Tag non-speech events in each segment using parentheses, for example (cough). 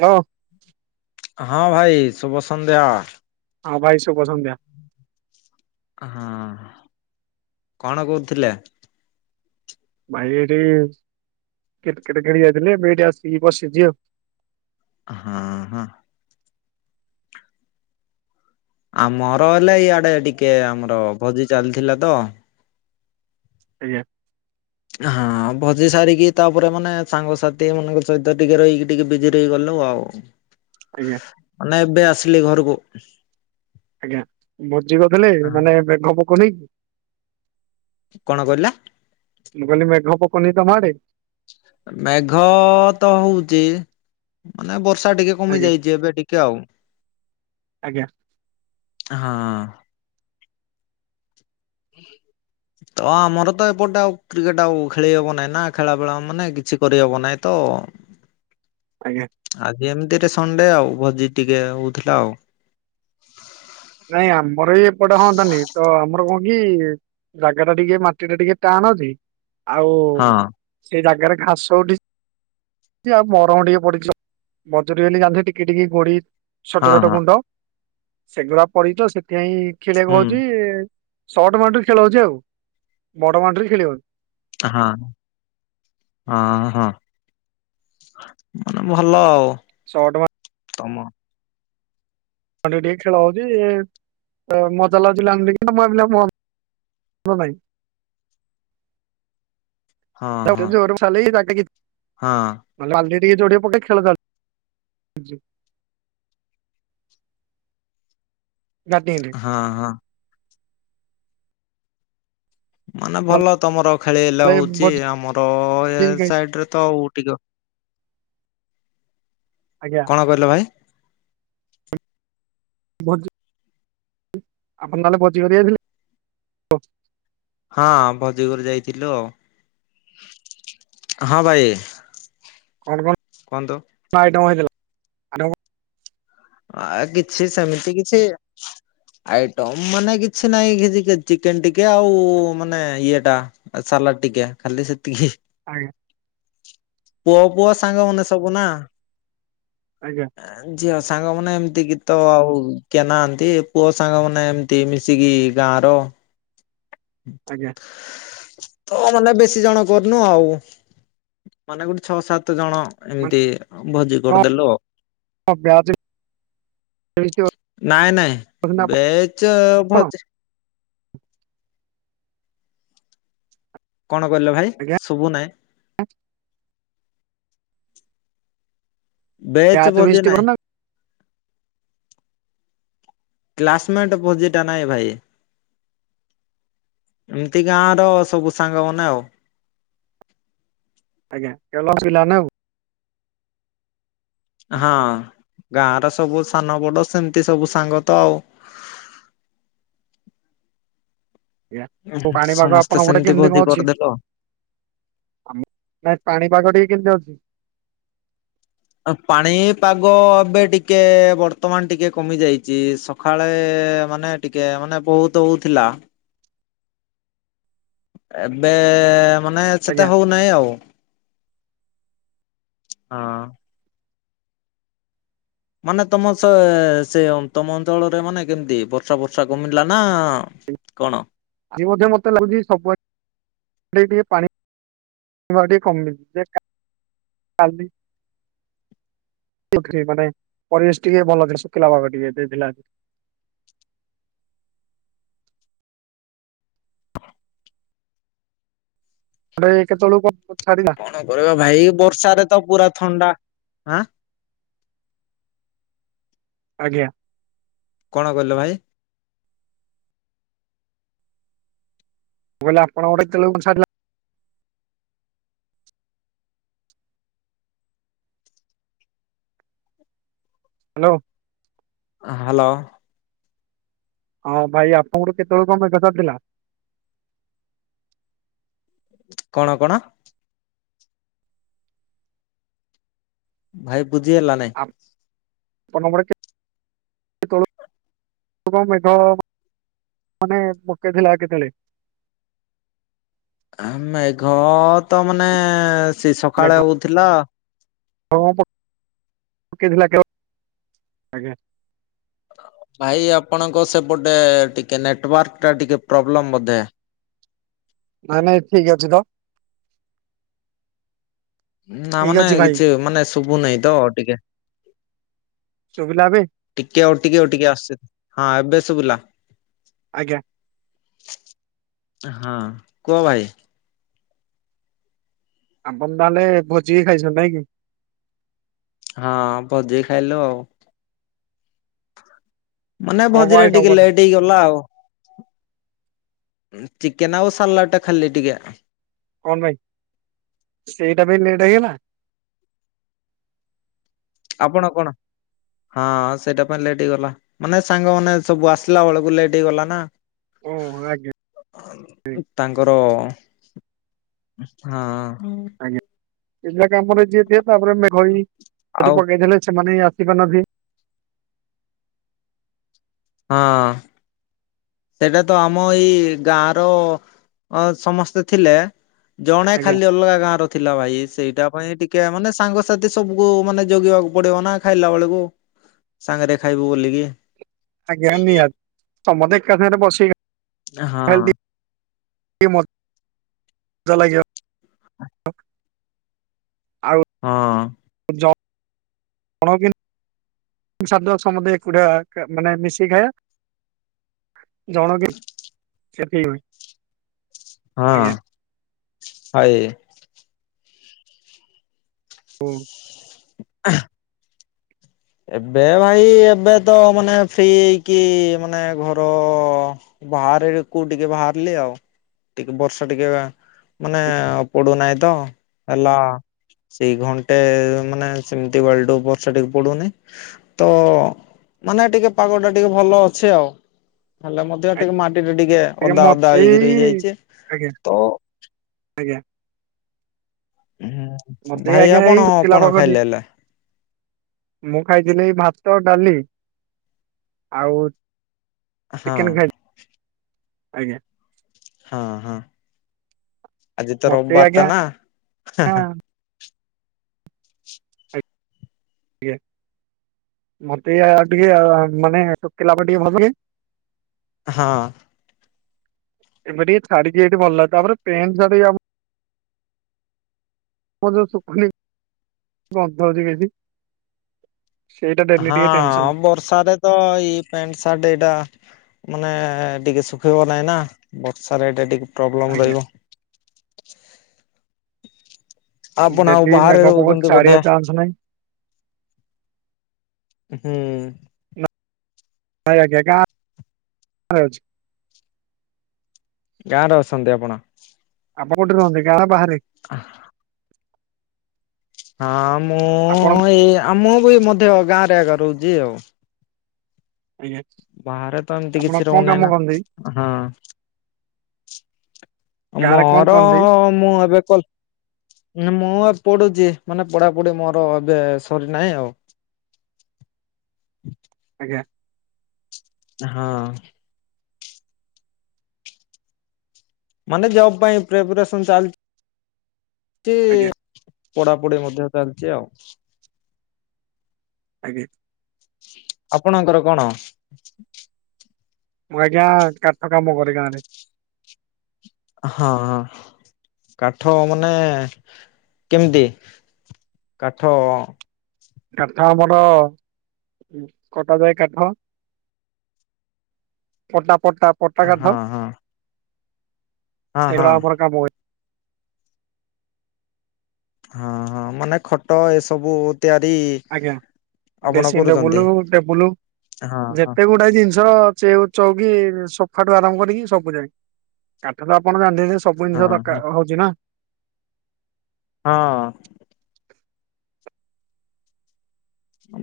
ହଉଁ (unintelligible) ହଁ ଭାଇ ଶୁଭ ସନ୍ଧ୍ୟା, ହଁ ଭାଇ ଶୁଭ ସନ୍ଧ୍ୟା, ହଁ, କଣ କହୁଥିଲେ? ଭାଇ ଏଠି କ୍ରିକେଟ୍ ଖେଳି ଯାଇଥିଲି, ଏବେ ଏଠି ଆସିକି ବସିଛି ଆଉ ହଁ ହଁ ଆମର ହେଲା ଇଆଡେ ଟିକେ ଆମର ଭୋଜି ଚାଲିଥିଲା ତ ଆଜ୍ଞା, ହଁ ଭୋଜି ସାରିକି ତାପରେ ମାନେ ସାଙ୍ଗସାଥି ମାନଙ୍କ ସହିତ ଟିକେ ରହିକି ଟିକେ ବିଜି ରହିଗଲୂ ଆଉ ଆଜ୍ଞା। ନା, ଏବେ ଆସିଲି ଘରକୁ। ଆଜ୍ଞା ଭୋଜି କରିଥିଲେ, ମାନେ ମେଘ ପକଉନିକି କଣ କହିଲା? ମୁଁ କହିଲି ମେଘ ପକଉନି ତମଆଡେ? ମେଘ ତ ହଉଚି, ମାନେ ବର୍ଷା ଟିକେ କମି ଆଜ୍ଞା ଯାଇଛି ଏବେ ଟିକେ ଆଉ ଆଜ୍ଞା (inaudible) ହଁ। (inaudible) ତ ଆମର ତ ଏପଟେ ଆଉ କ୍ରିକେଟ ଆଉ ଖେଳି ହବ ନାହିଁ, ନା ଖେଳାବେେଳା ମାନେ କିଛି କରିହବ ନାହିଁ ତ ଆଜ୍ଞା ଆଜି ଏମିତିରେ ସଣ୍ଡେ ଆଉ, ଭୋଜି ଟିକେ ହଉଥିଲା ଆଉ ନାଇଁ ଆମର ଇ ଏପଟେ ହୁଅନ୍ତାନି, ତ ଆମର କଣ କି ଜାଗା ଟା ଟିକେ ମାଟି ଟା ଟିକେ ଟାଣଅଛି, ଆଉ ହଁ ସେଇ ଜାଗାରେ ଘାସ ଉଠି ଆଉ ମରମ ଟିକେ ପଡିଚି ବଜୁରୀ ବୋଲି ଟିକେ ଟିକେ ଗୋଡି ହଁ ଛୋଟ ଛୋଟ ହଁ ଗୁଣ୍ଡ, ସେଗୁଡା ପଡିଛ ତ ସେଥିପାଇଁ ହୁଁ ଖେଳିବାକୁ ହଉଛି। ସଟ ବାଉଣ୍ଡ୍ରି ରେ ଖେଳ ହଉଛି। ଆଉ ବଡ ବାଉଣ୍ଡ୍ରି ରେ ଖେଳି ହଉନି ହଁ ହଁ ହଁ ମାନେ ଭଲ ଆଉ। (inaudible) ତମ ଖଣ୍ଡି ଟିକେ ଖେଳ ହଉଛି ମଜା ଲାଗୁଥିଲା (unintelligible) ହଁ ଭାଇ- ହଁ ହଁ (unintelligible) ହଁ। ମାନେ ଟିକେ ଯୋଡିଆ ପଟେ ଖେଳ (unintelligible) ଗାଧେଇନି ହଁ ହଁ। ମାନେ ଆପଣ ଭଲ ତମର ଖେଳେଇଲ ନହେଲେ ହଉଛି। ଭୋଜି ଆମର ଏ ଖାଇ- ସାଇଟ୍ ରେ ତ ଆଉ ଟିକେ ଆଜ୍ଞା। କଣ କହିଲ ଭାଇ? ଭୋଜି ଆପଣ ତାହେଲେ ଭୋଜି କରିଯାଇଥିଲେ? ହଁ ଭୋଜିକରି ଯାଇଥିଲୁ ଆଉ ହଁ ଭାଇ କଣ କ ଣ? କୁହନ୍ତୁ? କଣ ଆଇଟମ୍ ହେଇଥିଲା? ଆଇଟମ ଆ କିଛି ସେମିତି କିଛି ଆଇଟମ ମାନେ କିଛି ନାଇଁ କିଛି ଚିକେନ ଟିକେ ଆଉ ମାନେ ଇଏ ଟା ଏ ସାଲାଟ ଟିକେ ଖାଲି ସେତିକି। ଆଜ୍ଞା। ପୁଅ ପୁଅ ସାଙ୍ଗମାନେ ସବୁ ନା? ଆଜ୍ଞା। ଆଁ ଝିଅ ସାଙ୍ଗ ମାନେ ଏମିତି ଗିତ ଆଉ କେ ନାହାନ୍ତି ପୁଅ ସାଙ୍ଗ ମାନେ ଏମତି ମିଶିକି ଗାଁର ଆଜ୍ଞା। ତ ମାନେ ବେଶୀ ଜଣ କରିନୁ ଆଉ। ମାନେ ଗୋଟେ ଛଅ ସାତ ଜଣ ମାନେ ଏମିତି ଭୋଜି କରିଦେଲୁ ଆଉ। ହଁ ବ୍ୟାଚ୍ ବି ନାଇଁ ନାଇଁ କରୁଛନ୍ତି ବେଚ୍ ଆପଣ ଭୋଜି କଣ କହିଲ ଭାଇ? ଆଜ୍ଞା ଶୁବୁ ନାଇ (unintelligible) ବେଚ ବ୍ୟାଚ୍ ଭୋଜି ଫିଷ୍ଟ ନାଇ କରୁନା କ୍ଲାସମେଣ୍ଟ ଭୋଜିଟା ନାଇଁ ଭାଇ। ଏମିତି ଗାଁ ର ସବୁ ସାଙ୍ଗମାନେ ଆଉ। ଆଜ୍ଞା କେବଳ (unintelligible) ପିଲାନା ଆଉ ହଁ ଗାଁର ସବୁ ସାନ ବଡ ସେମିତି ସବୁ ସାଙ୍ଗ ତ ଆଉ। ଆଜ୍ଞା ପାଣିପାଗ ସମସ୍ତେ ଆପଣ ପଟେ ସେମିତି କେମିତି ଭୋଜି କଣ ଅଛି? କରିଦେଲୁ ଆଉ ଆମ (unintelligible) ନ ପାଣିପାଗ ଟିକେ କେମିତି ଅଛି? ପାଣି ପାଗ ଏବେ ଟିକେ ବର୍ତ୍ତମାନ ଟିକେ କମି ଯାଇଛି ସକାଳେ ମାନେ ଟିକେ ମାନେ ବହୁତ ହୋଉଥିଲା ଏବେ ମାନେ ଆଜ୍ଞା ସେତେ ହୋଉନାହିଁ ଆଉ। ହଁ। ମାନେ ତମ ସେ ସେ ତମ ଅଞ୍ଚଳରେ ମାନେ କେମିତି ବର୍ଷା ବର୍ଷା କମିଲା ନା କଣ? ଆଜି ମଧ୍ୟ ମତେ ଲାଗୁଛି ସବୁଆଡେ (unintelligible) ଟିକେ ପାଣି ଆଉ ଟିକେ କମିଚି ଯେ (unintelligible) କାଲି ବଖ୍ରୀ ମାନେ ପରିବେଶ ଟିକେ ଭଲରେ ଶୁଖିଲା ପାଗ ଟିକେ ଦେଇଥିଲା। ଆଡେ କେତେବେଳକୁ ଵର୍ଷା ଛାଡ଼ିଲା? କଣ କରିବା ଭାଇ ବର୍ଷାରେ ତ ପୁରା ଥଣ୍ଡା। ଆଁ ଆଜ୍ଞା? କଣ କହିଲ ଭାଇ? ମୁଁ କହିଲି ଆପଣ କେତେବେଳକୁ ଛାଡ଼ିଲା? ହ୍ୟାଲୋ। ଆ ହ୍ୟାଲୋ। ହଁ ଭାଇ ଆପଣଙ୍କୁୁ କେତେବେଳକୁ କଣ ମେଘ ଛାଡି ଥିଲା? କଣ କଣ? ଭାଇ ବୁଝି ହେଲା ନାଇଁ। ଆପଣ (unintelligible) ସେ ତଳ କଣ ମେଘ ମାନେ ପକେଇଥିଲା କେତେବେଳେ? ଆ ମେଘ ତ ମାନେ ସେ ସକାଳେ ହଉଥିଲା। ହଁ ପକେଇଥିଲା କେ, ଆଜ୍ଞା। ଭାଇ ଆପଣଙ୍କ ସେପଟେ ଟିକେ ନେଟୱାର୍କ ଟା ଟିକେ ପ୍ରୋବ୍ଲେମ ବୋଧେ? ନାଇଁ ନାଇ ଠିକ୍ ଅଛି ତ। ନା ଠିକ ମାନେ ଅଛି ଭାଇ। କିଛି ମାନେ ଶୁଭୁ ନାହିଁ ତ ଟିକେ? ଶୁବିଲାବେ। ଟିକେ, ଆଉ ଟିକେ ଟିକେ, ଆସ ହଁ ଏବେ ଶୁଭିଲା। ଆଜ୍ଞା। ହଁ କୁହ ଭାଇ? ଆପଣ ତାହେଲେ ଭୋଜି ଖାଇଛନ୍ତି ନାଇଁ କି? ହଁ ପଜେଇ ଖାଇଲ। ମାନେ କଣ କଣ ଭୋଜିରେ ଆଇଟମ୍ ଟିକେ କରିଥିଲେ? ଲେଟ୍ ହେଇଗଲା ଆଉ। ଚିକେନ ଆଉ ସାଲାଡ଼ ଟା ଖାଲି ଟିକେ କଣ ପାଇଁ? ସେଇଟା ପାଇଁ ଲେଟ୍ ହେଇଗଲା? ଆପଣ କଣ? ହଁ ସେଇଟା ପାଇଁ ଲେଟ୍ ହେଇଗଲା। ମାନେ ସାଙ୍ଗମାନେ ସବୁ ଆସିଲା ବେଳକୁ, ଲେଟ୍ ହେଇଗଲା ନା। ଓହୋ ଆଜ୍ଞା ତାଙ୍କର ହଁ। ସେଟା କାମରେ ଯିଏ ଦିଏ ତାପରେ, ମେଘୋଇ ସେଠି ଆଉ ପକେଇଥିଲେ, ସେମାନେଁ ଆସିପାରୁନାହାନ୍ତି ହଁ। ସେଇଟା ତ ଆମ ଏଇ ଗାଁର, ସମସ୍ତେ ଥିଲେ। ଜଣେ ଆଜ୍ଞା ଖାଲି ଅଲଗା ଗାଁର ଥିଲା ଭାଇ। ସେଇଟା ପାଇଁ ଟିକେ ମାନେ ସାଙ୍ଗସାଥି ସବୁ ମାନେ, ଜଗିବାକୁ ପଡିବ ନା ଖାଇଲା ବେଳକୁ। ସାଙ୍ଗରେ ଖାଇବୁ ବୋଲିକି ଆଜ୍ଞା, ନିହାତି। ସମସ୍ତେ ଏକା ସାଙ୍ଗରେ ବଶିକୀ ହଁ (unintelligible) ଲାଜ ଲାଗିବ ଆଉ ହଁ। ଯା କ ସମଧେ ଏକୁଆ ମାନେ ମିଶିକି ଖାଇବା (unintelligible) ଜଣ କିି, ସେଠି ହୁଏ ହଁ, ହାଏ ହୁଁ। ଅ ଏବେ ଭାଇ, ଏବେ ତ ମାନେ ଫ୍ରି ହେଇକି, ମାନେ ଘର ବାହାରେ କୋଉ ଟିକେ ବାହାରିଲି ଆଉ ଟିକେ ବର୍ଷା, ଟିକେ ମାନେ ପଡୁନାହିଁ ତ ହେଲା ସେଇ ଘଣ୍ଟେ, ମାନେ ସେମିତି ବାଲି ଟୁ ବର୍ଷା ଟିକେ ପଡୁନି ତ, ମାନେ ଟିକେ ପାଗ ଟା ଟିକେ ଭଲ ଅଛି ଆଉ। ହେଲେ ମଧ୍ୟ ଟିକେ ମାଟି ରେ ଟିକେ ଆଜ୍ଞା ଅଦା ଅଦା ମତେ ହେଇକି ଏଇ ରହିଯାଇଛି। ଆଜ୍ଞା ତ ଆଜ୍ଞା ହୁଁ। ବୋଧେ ଆଜ୍ଞା ଏଇ ଶୁଖିଲା ପାଗ ଦେଇ ମୁଁ ଖାଇଥିଲି ଭାତ ଡାଲି, ଆଉ ହଁ ଚିକେନ ଖାଇ-ଆଜ୍ଞା। ହଁ ହଁ, ଆଜି ତ ମତେ ରବିବାର ଟା ଆଜ୍ଞା ନା। ଆ୍ଞା (inaudible) ମତେ ଇ ଟିକେ ମାନେ ଶଖିଲା ପରେ ଟିକେ ଭଲ କିେ (unintelligible) ହଁ। ଏବେ ଟିକେ ଛାଡିକି ଏଠି ଭଲ ତାପରେ ପେନ୍ା (unintelligible) ମୁଁ ଯୋଉ ଶୁଖନ ବନ୍ଦ ହଉଛି (unintelligible) କିଛି ସେଇଟା ଡେଲି ଟିକେ ଟେନସନ। ସାର ତ ଏଇ ପେଣ୍ଟ ଶର୍ଟ ଏଇଟା। ମାନେ ଟିକେ ଶୁଖେଇବ ନାହିଁ ନା। ବର୍ଷାରେ ଏଟ ଟିକେ ପ୍ରୋବ୍ଲେମ ଆଜ୍ଞା। ରହିବ। ଆପଣ ଆଉ ଡେଲି ବାହାରେ ମେଘ ପକଉଛି ରହୁଛନ୍ତି ବୋଧେ। ଛାଡିବା ଚାନ୍ସ ନାହିଁ ହୁଁ। ହଁ ଆଜ୍ଞା ଗାଁ ରେ ଅଛି। ଗାଁରେ ଅଛନ୍ତି ଆପଣ। ଆପ କୋଉଟି ରୁହନ୍ତି, ଗାଁ ନା ବାହାରେ। ହ (inaudible) ହଁ, ମୁଁ ଆପଣ ଏଇ ଆମ ବି ମଧ୍ୟ ଗାଁରେ ମଧ୍ୟ ରହୁଛି ଆଉ। ଆଜ୍ଞା ବାହାରେ ତ ଏମିତି ଆପଣ କିଛି କଣ ରହୁନାହିଁ କାମ ନା। କରନ୍ତି? ହଁ। ଗାଁରେ କଣ ମୋର କରନ୍ତି ମୁଁ ଏବେ କଲ ମୁଁ ଏ ପଢୁଛି। ମାନେ ପଢାପଢି ମୋର ଏବେ ସରି ନାହିଁ ଆଉ। ଆଜ୍ଞା। ହଁ। ମାନେ ଜବ ପାଇଁ ପ୍ରିପରେସନ୍ ଚାଲଛି। ଆଜ୍ଞା ପଢାପଢି ମଧ୍ୟ ଚାଲିଛି ଆଉ। ଆଜ୍ଞ୍ୟା ଆପଣଙ୍କର କଣ? ମୁଁ ଆଜ୍ଞା କାଠ କାମ କରେ ଗାଁ ରେ। ହଁ। କାଠ ମାନେ କେମିତି? କାଠ କାଠ ଆମର କଟାଯାଏ କାଠ। ପଟା ପଟା ପଟା ହଁ ହଁ। ହଁ ହଁ ସେଗୁଡା ଆମର କାମ ହୁଏ। ହଁ ହଁ। ମାନେ ଖଟ ଏ ସବୁ ତିଆରି ଆଜ୍ଞା, ଆପଣ ଡେସିଂ କରୁଛନ୍ତି ଟେବୁଲ ଟେବୁଲ ହଁ ହଁ ଯେତେ ଗୁଟେ ଗୋଟ ଏ ଜିନିଷର ଚଉ ଚଉକି ସଫାଠୁ ଆରାମ କରିକି ସବୁ ଯାଏ। କାଠ ତ ଆପଣ ଜାଣିଛନ୍ତି। ସବୁ ଜିନିଷ ହଁ ହଁ ଦରକାର ହଉଛି ନା। ହଁ।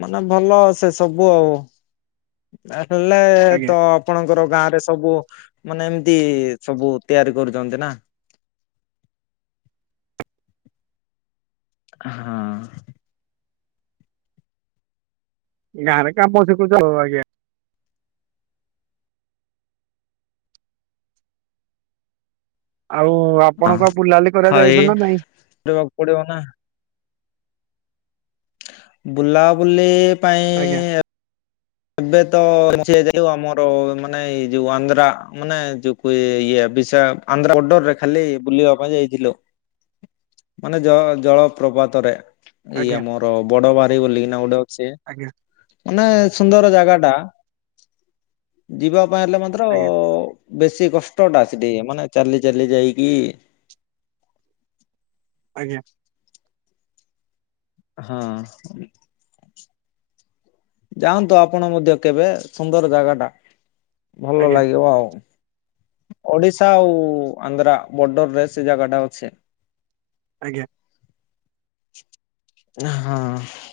ମାନେ ଭଲ ସେ ସବୁ, ଆଉ ହେଲେ ଆଜ୍ଞା ତ ଆପଣଙ୍କର ଗାଁ ରେ ସବୁ ମାନେ ଏମିତି ସବୁ ତିଆରି କରୁଛନ୍ତି ନା ହଁ। ଗାଁ ରେ କାମ ଶିଖୁଛନ୍ତି, ହଁ ଆଜ୍ଞା। ଆଉ ଆପଣଙ୍କୁ ଆଉ ବୁଲାବୁଲି ହଇ କରୀଯାଇଛ ନା ନାଇଁ। କରିବାକୁ ପଡିବ ନା। ବୁଲାବୁଲି ଆଜ୍ଞା ପାଇଁ ଏବେ ତ ଯାଇଥିଲୁ, ଆମର ମାନେ ଏଇ ଯୋଉ ଆନ୍ଧ୍ରା। ମାନେ ଯୋଉ ଏଇ ବିଶା, ଆନ୍ଧ୍ରାବଡ଼ରରେ ଖାଲି ବୁଲିବା ପାଇଁ ଯାଇଥିଲୁ। ମାନେ ଜ ଜଳ ପ୍ର୍ରପାତରେ। ଏଇ ଆଜ୍ଞା ଆମର ବଡ ବାହାରି ବୋଲିକିନା ଗୋଟେ ଅଛ। ଆଜ୍ଞା ମାନେ- ସୁନ୍ଦର ଜାଗା ଟା, ଯିବା ପାଇଁ ହେଲେ ମାତ୍ର, ଆଜ୍ଞା ବେଶୀ କଷ୍ଟ ଟା ସେଠିକି ମାନେ ଚାଲି ଚାଲି ଯାଇକି ଆଜ୍ଞା। ହଁ। ଯାଆନ୍ତୁ ଆପଣ ମଧ୍ୟ କେବେ ସୁନ୍ଦର ଜାଗା ଟା ଭଲ ଆଜ୍ଞା ଲାଗିବ ଆଉ। ଓଡିଶା ଆଉ ଆନ୍ଧ୍ରା ବର୍ଡର ରେ ସେ ଜାଗା ଟା ଅଛି। ଆଜ୍ଞା। ହଁ।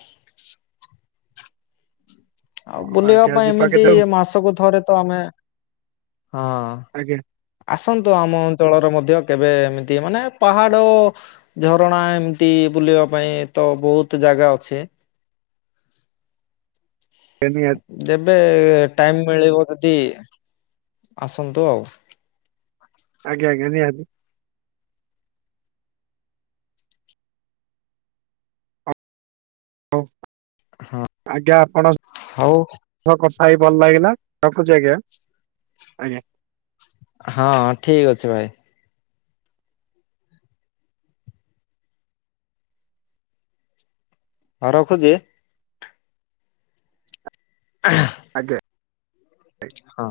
ଆଉ ବୁଲିବା ଆଜ୍ଞା ପାଇଁ ଯିବା ଏମିତି କେତେବେଳକୁ ମାସକୁ ଥରେ ତ ଆମେ ହଁ। ଆଜ୍ଞା। ଆସନ୍ତୁ ଆମ ଅଞ୍ଚଳରେ ମଧ୍ୟ କେବେ ଏମିତି ମାନେ ପାହାଡ ଝରଣା ଏମିତି ବୁଲିବା ପାଇଁ ତ ବହୁତ ଜାଗା ଅଛି। (unintelligible) ଯେବେ ଟାଇମ ମିଳିବ ଯଦି ଆସନ୍ତୁ ଆଉ। ଆଜ୍ଞ ଆଜ୍ଞା ନିହାତି। ହଉ ଆଜ୍ଞା ଆପଣ। ହଉ। କଥା ହେଇ ଭଲ ଲାଗିଲା ରଖୁଛି ଆଜ୍ଞା ଆଜ୍ଞା। ହଁ ଠିକ ଅଛି ଭାଇ। ହଁ ରଖୁଛି। (unintelligible) ଆଜ୍ଞା। ହଁ।